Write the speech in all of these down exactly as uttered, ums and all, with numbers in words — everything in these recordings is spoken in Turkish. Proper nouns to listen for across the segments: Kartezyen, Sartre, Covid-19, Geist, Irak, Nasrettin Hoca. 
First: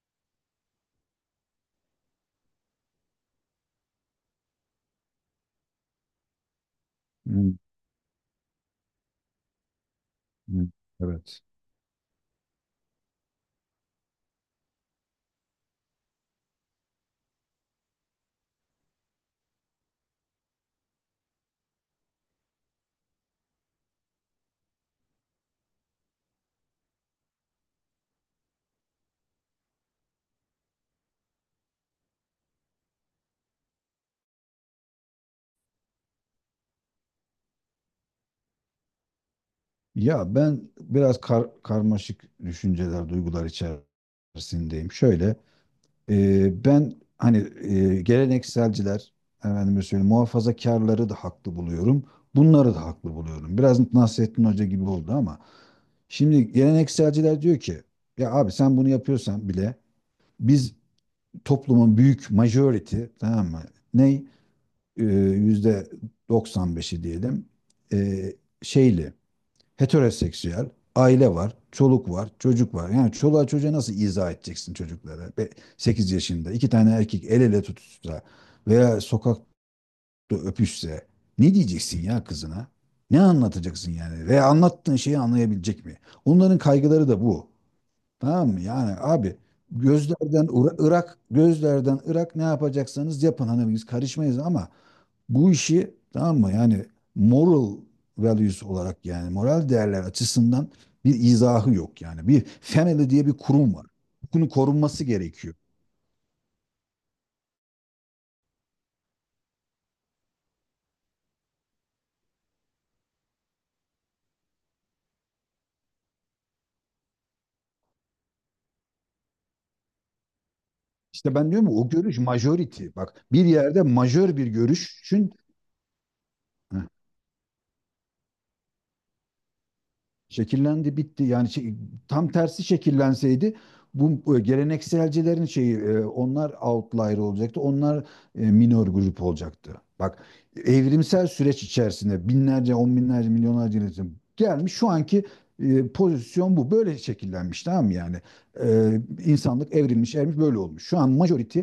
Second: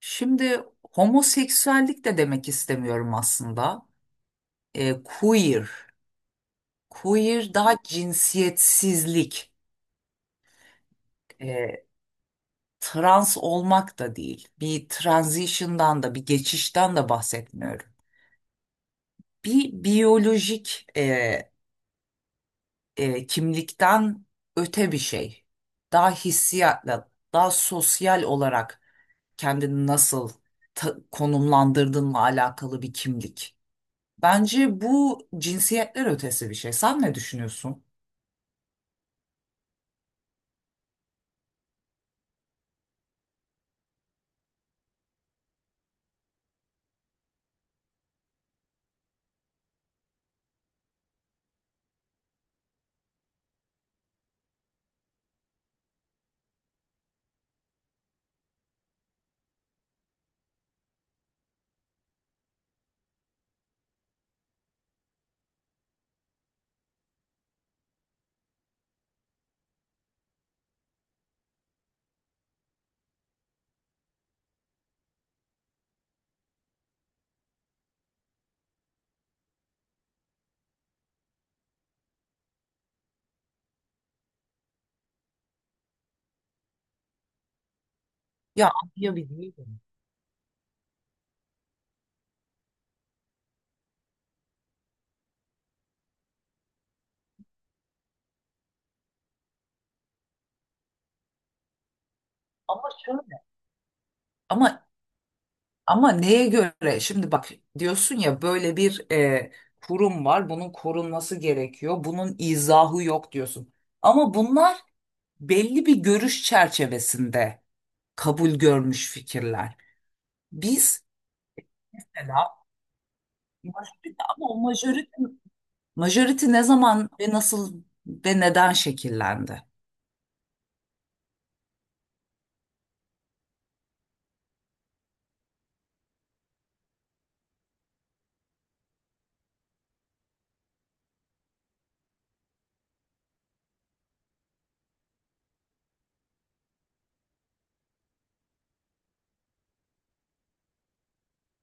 Şimdi homoseksüellik de demek istemiyorum aslında. E, queer. Queer Hmm, daha cinsiyetsizlik. hmm, Evet. E, Trans olmak da değil. Bir transition'dan da bir geçişten de bahsetmiyorum. Bir biyolojik e, e, kimlikten öte bir şey. Daha hissiyatla, daha sosyal olarak kendini nasıl ta- konumlandırdığınla alakalı bir kimlik. Bence bu cinsiyetler ötesi bir şey. Sen ne düşünüyorsun? Ya ben biraz kar- karmaşık düşünceler, duygular içerisindeyim. Şöyle, e, ben hani e, gelenekselciler, efendime söyleyeyim, muhafazakarları da haklı buluyorum. Bunları da haklı buluyorum. Biraz Nasrettin Hoca gibi oldu ama şimdi gelenekselciler diyor ki, ya abi sen bunu yapıyorsan bile biz toplumun büyük majority, tamam mı? Ne? E, yüzde doksan beşi diyelim. E, Şeyli heteroseksüel, aile var, çoluk var, çocuk var. Yani çoluğa çocuğa nasıl izah edeceksin çocuklara? Sekiz yaşında iki tane erkek el ele tutuşsa veya sokakta öpüşse ne diyeceksin ya kızına? Ne anlatacaksın yani? Veya anlattığın şeyi anlayabilecek mi? Onların kaygıları da bu. Tamam mı? Ya, Yani abi anlayabiliyorum. gözlerden Ira- Irak, gözlerden Irak ne yapacaksanız yapın. Hani biz karışmayız ama bu işi tamam mı? Yani moral values olarak yani moral değerler açısından bir izahı yok yani. Bir Ama family diye bir şöyle. kurum var. Bunun Ama korunması gerekiyor. ama neye göre? Şimdi bak, diyorsun ya, böyle bir e, kurum var. Bunun korunması gerekiyor. Bunun izahı yok diyorsun. Ama bunlar belli bir görüş çerçevesinde kabul görmüş fikirler. Biz İşte ben diyorum ya, o görüş mesela majority. Bak bir yerde majority, majör ama bir o majority, görüşün majority ne zaman ve nasıl ve neden şekillendi? şekillendi bitti. Yani şey- tam tersi şekillenseydi bu e, gelenekselcilerin şeyi e, onlar outlier olacaktı. Onlar e, minor grup olacaktı. Bak evrimsel süreç içerisinde binlerce, on binlerce, milyonlarca insan içinde gelmiş şu anki e, pozisyon bu. Böyle şekillenmiş tamam mı yani? E, insanlık evrilmiş, evrilmiş böyle olmuş. Şu an majority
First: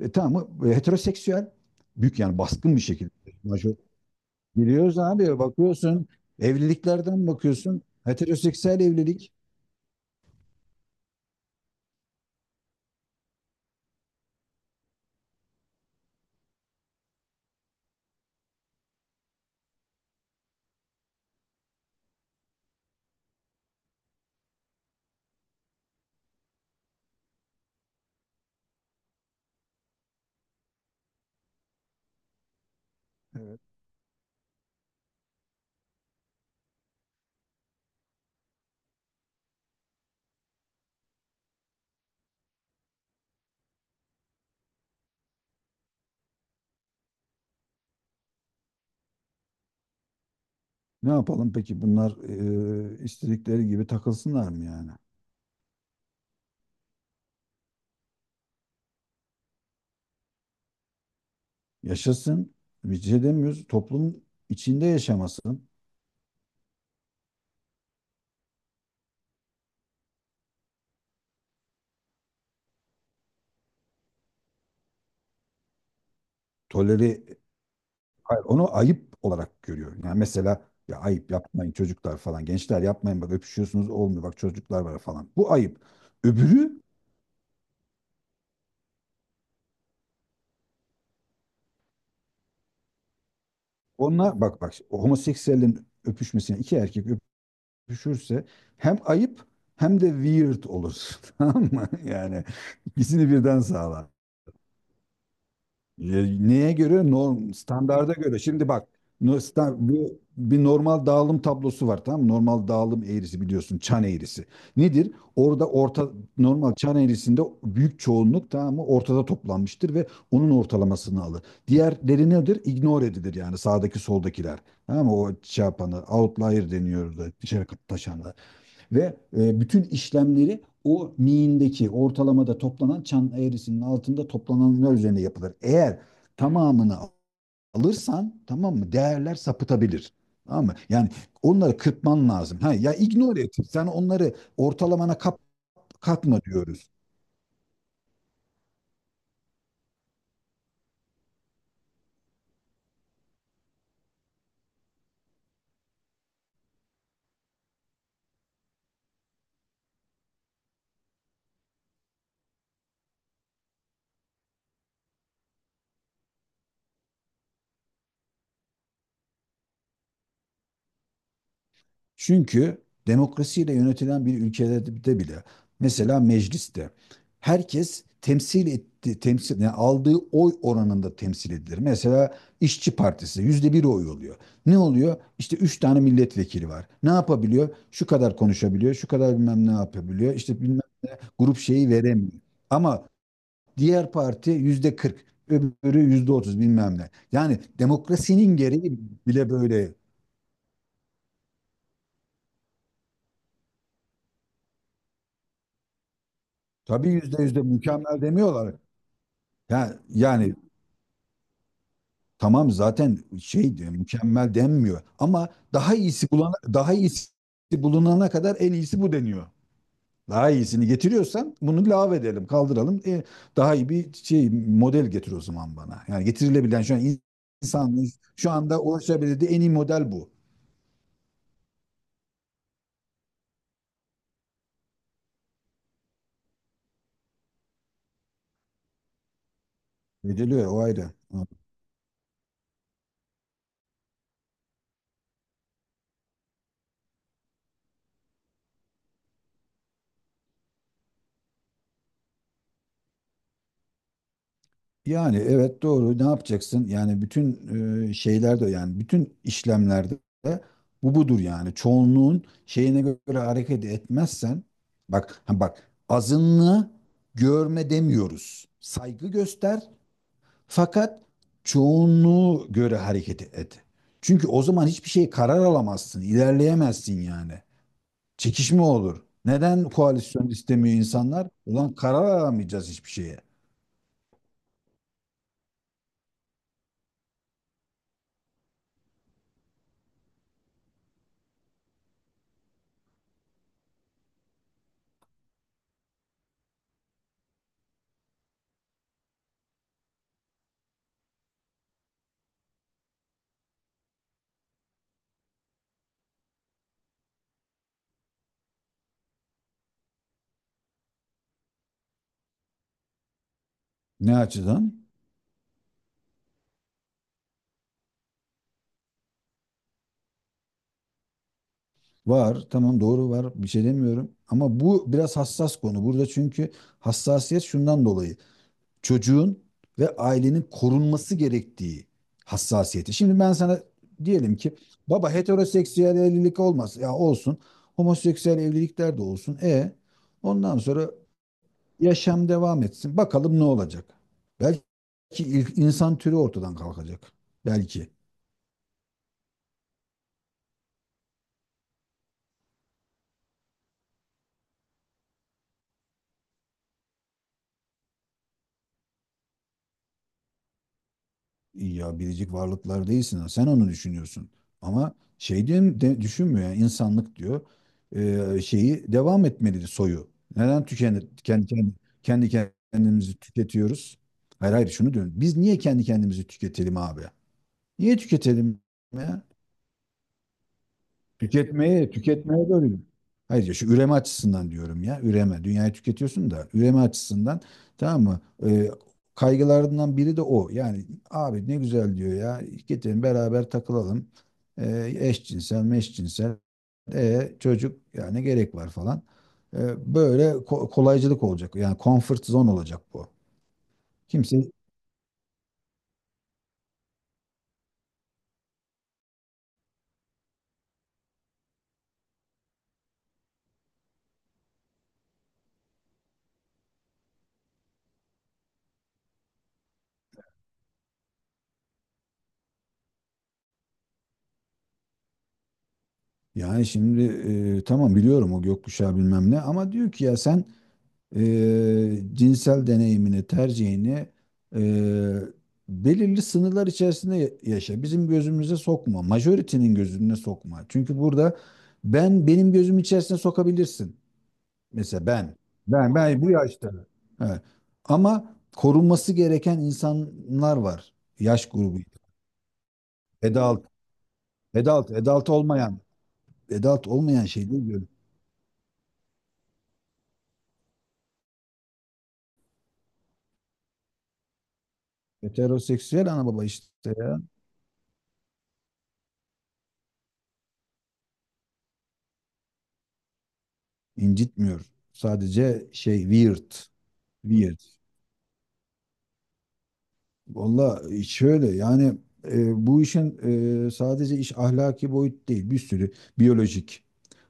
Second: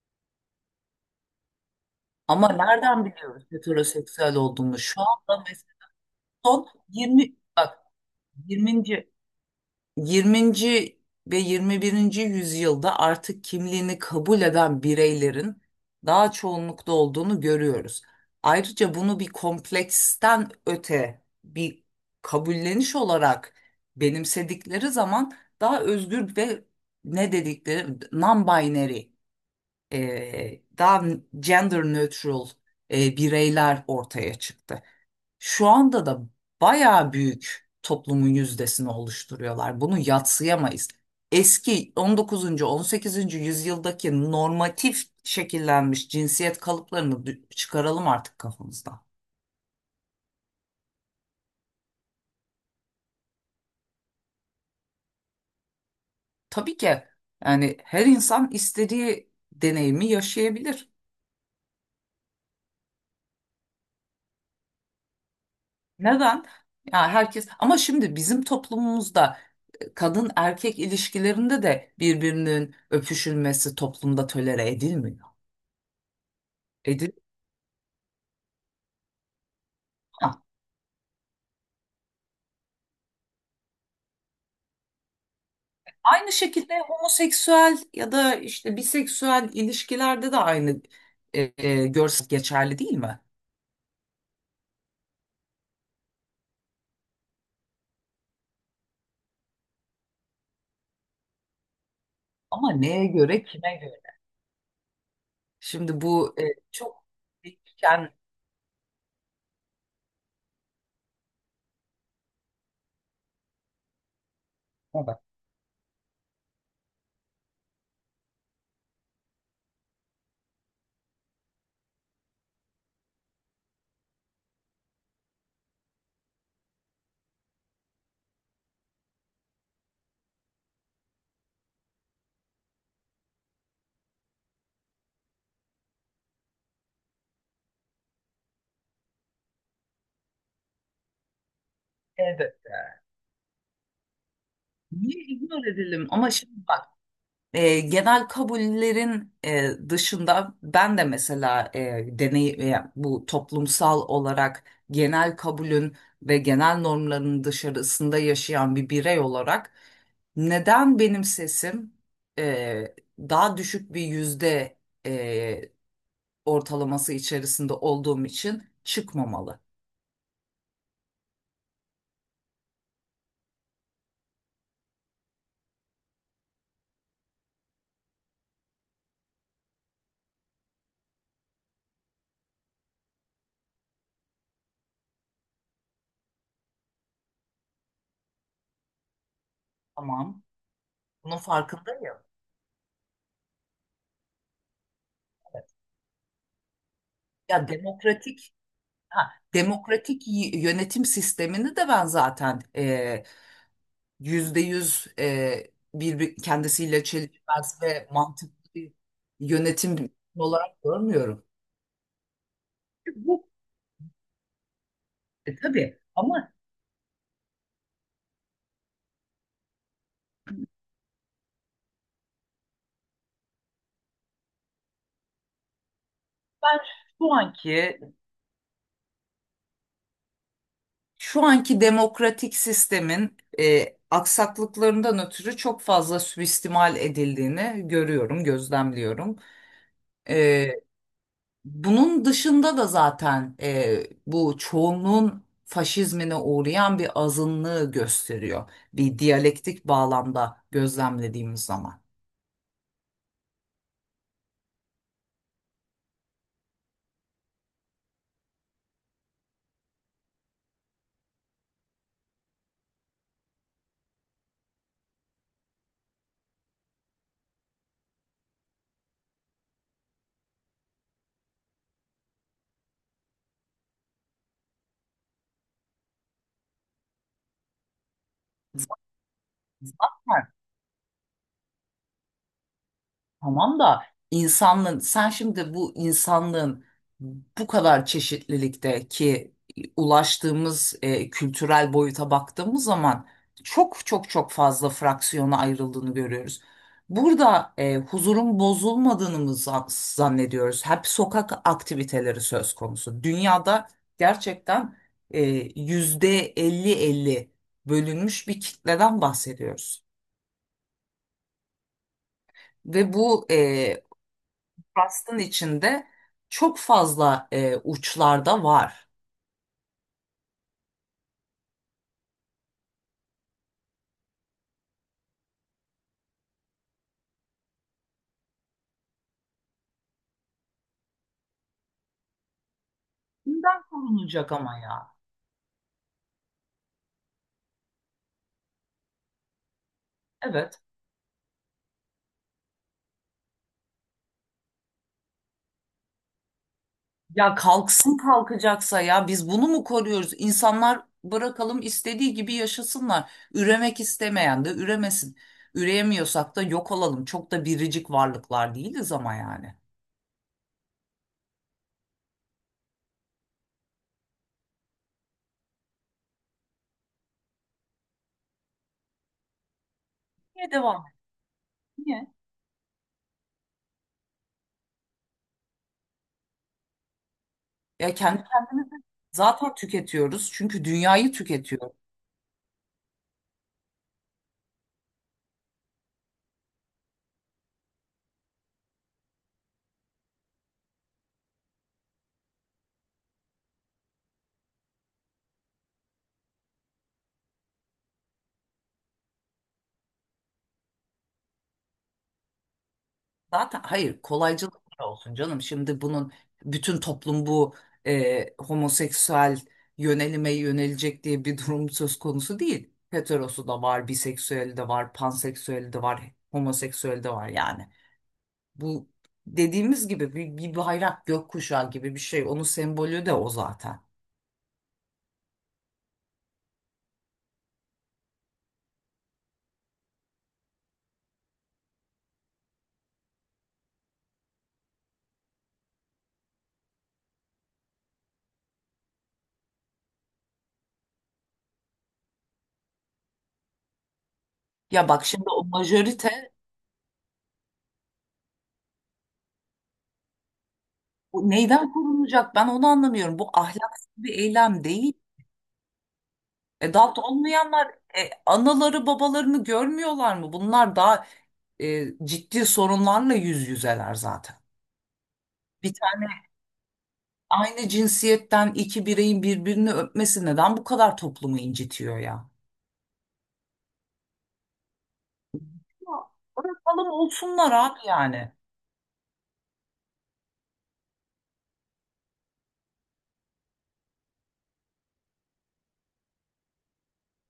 e, tamam mı? E, Heteroseksüel büyük yani Ama baskın bir nereden şekilde biliyoruz major. heteroseksüel olduğunu? Biliyoruz Şu abi anda mesela bakıyorsun son evliliklerden yirminci, bak, bakıyorsun heteroseksüel yirminci. evlilik. yirminci ve yirmi birinci yüzyılda artık kimliğini kabul eden bireylerin daha çoğunlukta olduğunu görüyoruz. Ayrıca bunu bir kompleksten öte bir kabulleniş olarak benimsedikleri zaman daha özgür ve ne dedikleri non-binary, e, daha gender neutral e, Evet. bireyler ortaya çıktı. Şu anda da bayağı büyük toplumun yüzdesini oluşturuyorlar. Bunu yadsıyamayız. Eski on dokuzuncu. on sekizinci yüzyıldaki normatif şekillenmiş cinsiyet kalıplarını dü- çıkaralım artık kafamızdan. Ne yapalım peki bunlar e, istedikleri gibi takılsınlar mı yani? Tabii ki, yani her insan istediği deneyimi yaşayabilir. Yaşasın. Bir şey demiyoruz. Toplum içinde yaşamasın. Neden? Ya herkes, ama şimdi bizim toplumumuzda e, kadın erkek ilişkilerinde de birbirinin öpüşülmesi toplumda tolere edilmiyor. Edilmiyor. Toleri hayır, onu ayıp olarak görüyor. Yani Ha, mesela ya ayıp yapmayın çocuklar falan. Gençler yapmayın bak öpüşüyorsunuz olmuyor. Bak çocuklar var falan. Bu ayıp. aynı şekilde Öbürü homoseksüel ya da işte biseksüel ilişkilerde de aynı e, e, görsel geçerli değil mi? onlar bak, bak homoseksüellerin öpüşmesine iki erkek düşürse hem ayıp hem de weird olur. Tamam mı? Yani Ama neye ikisini göre, birden kime göre? sağlar. Şimdi E, bu e, Neye çok göre? Norm, standarda değişken. göre. Şimdi bak no- sta- bu bir normal dağılım tablosu var tamam mı? Normal dağılım eğrisi biliyorsun çan eğrisi. Nedir? Evet. Orada orta normal çan eğrisinde büyük çoğunluk tamam mı? Ortada toplanmıştır ve onun ortalamasını alır. Diğerleri nedir? Ignore edilir yani sağdaki soldakiler. Tamam mı? O şey yapanı outlier deniyor da dışarı taşanlar. Ve e, bütün işlemleri o miğindeki ortalamada toplanan çan eğrisinin altında toplananlar üzerine yapılır. Eğer tamamını alırsan tamam mı değerler sapıtabilir. Tamam mı? Yani onları kırpman lazım. Ha, ya ignore et. Sen onları ortalamana Niye kap, ignore edelim? Ama katma şimdi bak. diyoruz. E, genel kabullerin e, dışında ben de mesela e, deney e, bu toplumsal olarak genel kabulün ve genel normların dışarısında yaşayan bir birey olarak neden benim sesim e, daha düşük bir yüzde e, ortalaması içerisinde olduğum için çıkmamalı? Çünkü demokrasiyle yönetilen bir ülkede bile mesela mecliste herkes temsil etti temsil yani aldığı oy oranında temsil edilir. Mesela İşçi Partisi yüzde bir oy oluyor. Ne oluyor? İşte üç tane milletvekili var. Ne yapabiliyor? Şu kadar konuşabiliyor, şu kadar bilmem ne yapabiliyor. Tamam, İşte bilmem bunun grup şeyi farkındayım. veremiyor. Ama diğer parti yüzde kırk, öbürü yüzde otuz bilmem ne. Yani Ya demokratik, demokrasinin gereği ha, bile böyle. demokratik y- yönetim sistemini de ben zaten e, yüzde yüz e, bir, bir- kendisiyle Tabii yüzde yüzde çelişmez ve mükemmel mantıklı demiyorlar. bir Ya, yönetim yani olarak görmüyorum. tamam zaten Bu şey diyor, mükemmel denmiyor ama e, daha tabii, iyisi ama bulana, daha iyisi bulunana kadar en iyisi bu deniyor. Daha iyisini getiriyorsan bunu lave edelim, kaldıralım. E, daha iyi bir şey model getir o zaman bana. Yani ben getirilebilen şu an şu anki insanın şu anda ulaşabildiği en iyi model bu. şu anki demokratik sistemin e, aksaklıklarından ötürü çok fazla suistimal edildiğini görüyorum, gözlemliyorum. Ediliyor E, o ayrı. Bunun dışında da zaten e, bu çoğunluğun faşizmine uğrayan bir azınlığı gösteriyor. Bir diyalektik bağlamda gözlemlediğimiz zaman. Yani evet doğru ne yapacaksın? Yani bütün e, şeylerde yani bütün işlemlerde bu budur yani. Çoğunluğun şeyine göre hareket etmezsen bak ha bak azınlığı görme demiyoruz. Saygı göster fakat çoğunluğu göre hareket et. Çünkü o zaman hiçbir şey karar alamazsın, ilerleyemezsin yani. Çekişme olur. Neden Zaten. koalisyon istemiyor insanlar? Ulan karar alamayacağız hiçbir şeye. Tamam da, insanlığın, sen şimdi bu insanlığın bu kadar çeşitlilikteki ulaştığımız e, kültürel boyuta baktığımız zaman çok çok çok fazla fraksiyona ayrıldığını görüyoruz. Burada e, huzurun bozulmadığını mı zan- zannediyoruz? Hep sokak aktiviteleri söz konusu. Dünyada gerçekten e, yüzde elli elli bölünmüş bir kitleden bahsediyoruz. Ve bu e, Ne açıdan? Rust'ın içinde çok fazla e, uçlarda var. Var, tamam doğru var. Bir şey demiyorum. Ama bu biraz hassas konu. Burada çünkü hassasiyet şundan dolayı. Çocuğun ve ailenin korunması gerektiği hassasiyeti. Şimdi ben Bundan sana korunacak diyelim ama ki ya. baba heteroseksüel evlilik olmaz. Ya olsun. Homoseksüel evlilikler de olsun. E ondan Evet. sonra yaşam devam etsin. Bakalım ne olacak. Belki il- insan türü ortadan kalkacak. Ya Belki. kalksın, kalkacaksa. Ya biz bunu mu koruyoruz? İnsanlar, bırakalım istediği gibi yaşasınlar. Üremek istemeyen de üremesin. Üreyemiyorsak da yok olalım. Çok da biricik varlıklar değiliz ama yani. Ya biricik varlıklar değilsin. Ha, sen onu düşünüyorsun. Ama şey diye de, düşünmüyor yani insanlık diyor. Ee, şeyi devam etmelidir soyu. Niye Neden devam? tüken, kendi, kendi, Niye? kendi kendimizi tüketiyoruz? Hayır hayır şunu diyorum. Biz niye kendi kendimizi tüketelim abi? Ya Niye kendi tüketelim kendimizi ya? zaten tüketiyoruz. Çünkü dünyayı tüketiyoruz. Tüketmeye, tüketmeye dönüyor. Hayır ya şu üreme açısından diyorum ya. Üreme. Dünyayı tüketiyorsun da üreme açısından tamam mı? Ee, Kaygılarından biri de o. Yani abi ne güzel diyor ya. Getirin beraber takılalım. Ee, eşcinsel, meşcinsel. E, çocuk yani gerek var falan. Ee, böyle ko- kolaycılık olacak. Yani comfort zone olacak bu. Zaten, hayır, Kimse kolaycılık olsun canım. Şimdi bunun, bütün toplum bu e, homoseksüel yönelime yönelecek diye bir durum söz konusu değil. Heterosu da var, biseksüeli de var, panseksüeli de var, homoseksüeli de var yani. Bu, dediğimiz gibi bir, bir bayrak, gökkuşağı gibi bir şey. Onun sembolü de o zaten. yani şimdi e, tamam biliyorum o gökkuşağı bilmem ne ama diyor ki ya sen eee, cinsel deneyimini, tercihini eee, belirli sınırlar içerisinde ya- yaşa. Bizim gözümüze sokma. Majority'nin gözüne sokma. Çünkü burada ben benim gözüm içerisine sokabilirsin. Ya bak, Mesela şimdi ben. o Ben ben bu majörite. yaşta. Evet. Ama korunması gereken insanlar var. Bu Yaş neyden grubu. korunacak? Ben onu anlamıyorum. Bu Adult, ahlaksız bir eylem adult, değil. adult olmayan, adult Adopt olmayan şey değil olmayanlar diyorum. e, anaları babalarını görmüyorlar mı? Bunlar daha e, ciddi sorunlarla yüz yüzeler zaten. Bir tane Heteroseksüel ana baba işte ya. aynı cinsiyetten iki bireyin birbirini öpmesi neden bu kadar toplumu incitiyor ya? İncitmiyor. Sadece Ya, şey weird. bırakalım olsunlar Bir. abi yani. Valla şöyle yani e, bu işin e, sadece iş ahlaki boyut değil. Bir sürü biyolojik,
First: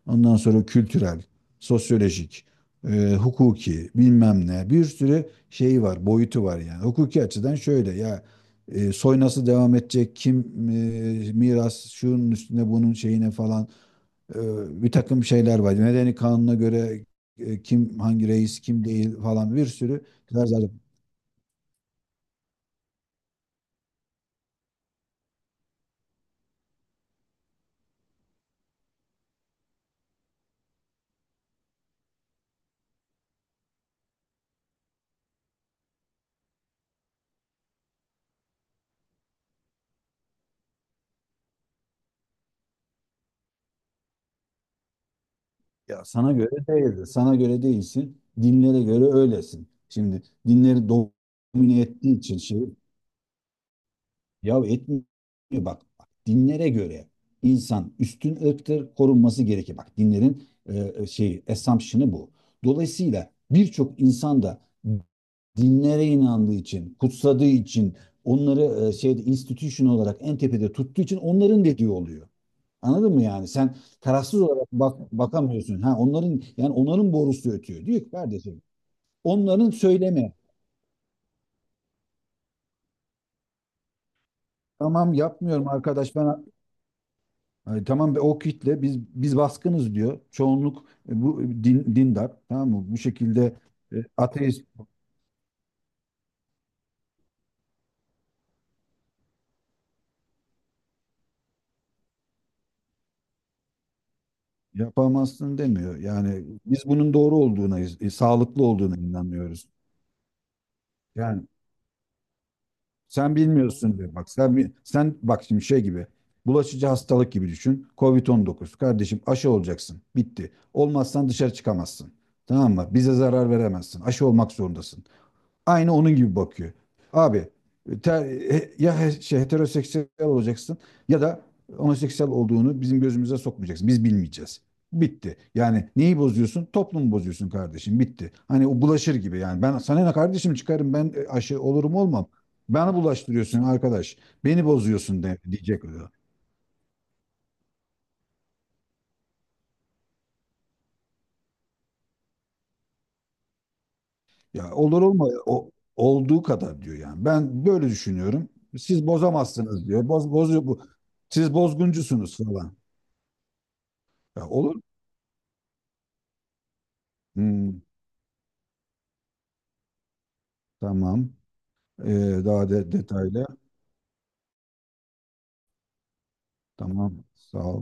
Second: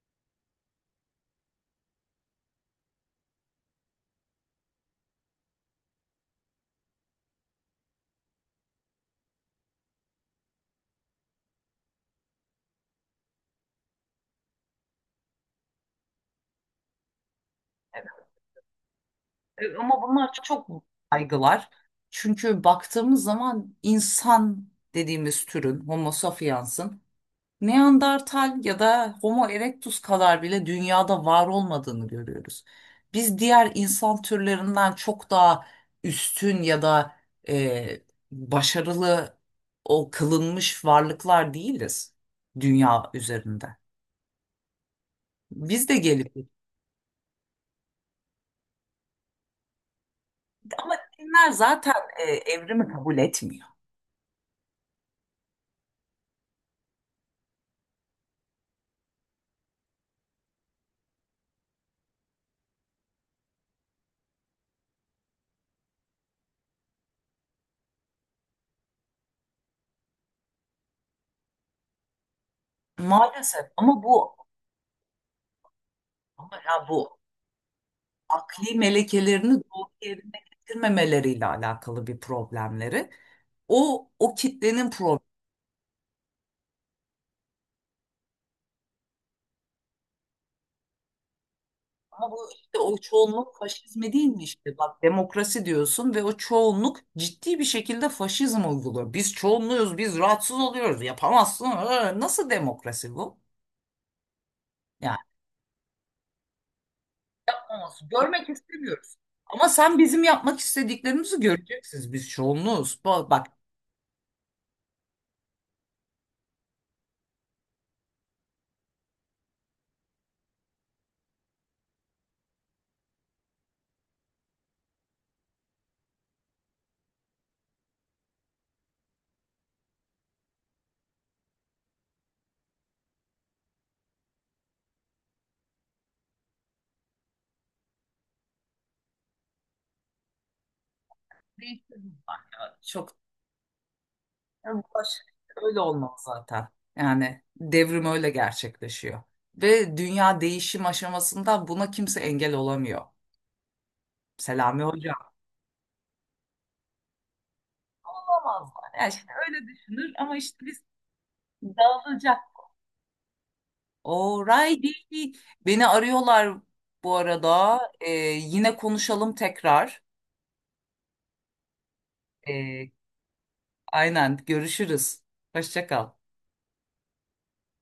ondan sonra kültürel, sosyolojik, e, hukuki bilmem ne bir sürü şeyi var, boyutu var yani. Hukuki açıdan şöyle ya e, soy nasıl devam edecek, kim e, miras şunun üstüne bunun şeyine falan e, bir takım şeyler var. Medeni kanuna göre e, kim hangi reis kim değil falan bir E, Ama sürü. bunlar çok kaygılar. Çünkü baktığımız zaman insan dediğimiz türün, homo sapiens'ın, Neandertal ya da Homo erectus kadar bile dünyada var olmadığını görüyoruz. Biz diğer insan türlerinden çok daha üstün ya da e, başarılı o kılınmış varlıklar değiliz dünya üzerinde. Biz de Ya sana gelip, göre değildir. Sana göre değilsin. Dinlere göre öylesin. Şimdi dinleri ama dinler domine zaten ettiği e, için şey evrimi kabul etmiyor. ya etmiyor. Bak, bak dinlere göre insan üstün ırktır korunması gerekir. Bak dinlerin e, e, şey assumption'ı bu. Dolayısıyla birçok insan da dinlere inandığı için, kutsadığı için, onları e, şeyde institution olarak en tepede tuttuğu için onların dediği oluyor. Anladın mı yani? Maalesef, Sen ama bu tarafsız olarak bak, bakamıyorsun. Ha onların Ama yani ya onların bu borusu ötüyor. Diyor ki kardeşim akli melekelerini onların doğru söyleme. yerine getirmemeleriyle alakalı bir problemleri. O o kitlenin Tamam problemi. yapmıyorum arkadaş ben. Ay, tamam be, o kitle biz biz baskınız diyor. Çoğunluk e, bu e, din, Ama dindar bu tamam işte mı? Bu o şekilde çoğunluk e, faşizmi değil mi ateist işte? Bak, demokrasi diyorsun ve o çoğunluk ciddi bir şekilde faşizm uyguluyor. Biz çoğunluğuz, biz rahatsız oluyoruz. Yapamazsın. Ee, Nasıl demokrasi bu? Yani yapamazsın demiyor. Yani biz bunun doğru olduğuna, yapamazsın. e, Görmek sağlıklı olduğuna istemiyoruz. inanıyoruz. Ama sen bizim yapmak istediklerimizi Yani göreceksiniz. Biz çoğunluğuz. Ba- sen Bak, bilmiyorsun diyor. Bak sen bi- sen bak şimdi şey gibi. Bulaşıcı hastalık gibi düşün. kovid on dokuz kardeşim aşı olacaksın. Bitti. Olmazsan dışarı çıkamazsın. Tamam mı? Bize zarar veremezsin. Aşı olmak zorundasın aynı onun gibi bakıyor. Abi ter- ya he- şey, heteroseksüel olacaksın ya da homoseksüel olduğunu bizim gözümüze sokmayacaksın. Biz bilmeyeceğiz. Bitti. Yani neyi bozuyorsun? Toplumu bozuyorsun kardeşim. Bitti. Hani o bulaşır gibi yani. Ben sana ne kardeşim çıkarım ben e, aşı olurum değiştirdim olmam. bak ya. Bana Çok. bulaştırıyorsun arkadaş. Beni Yani Ulaş, bozuyorsun de, öyle diyecek o da. olmaz zaten. Yani devrim öyle gerçekleşiyor. Ve dünya değişim aşamasında buna kimse engel olamıyor. Ya Selami olur olma Hoca. o olduğu kadar diyor yani. Ben böyle düşünüyorum. Olamazlar. Siz Yani işte öyle bozamazsınız diyor. düşünür, Boz, ama işte Bozuyor bu. biz Siz bozguncusunuz dağılacak. falan. Ya olur. Alrighty. Beni arıyorlar bu Hmm, arada. Ee, yine konuşalım tekrar. tamam. Ee, daha Ee, de detaylı. aynen, görüşürüz. Hoşça kal. Tamam. Sağ ol.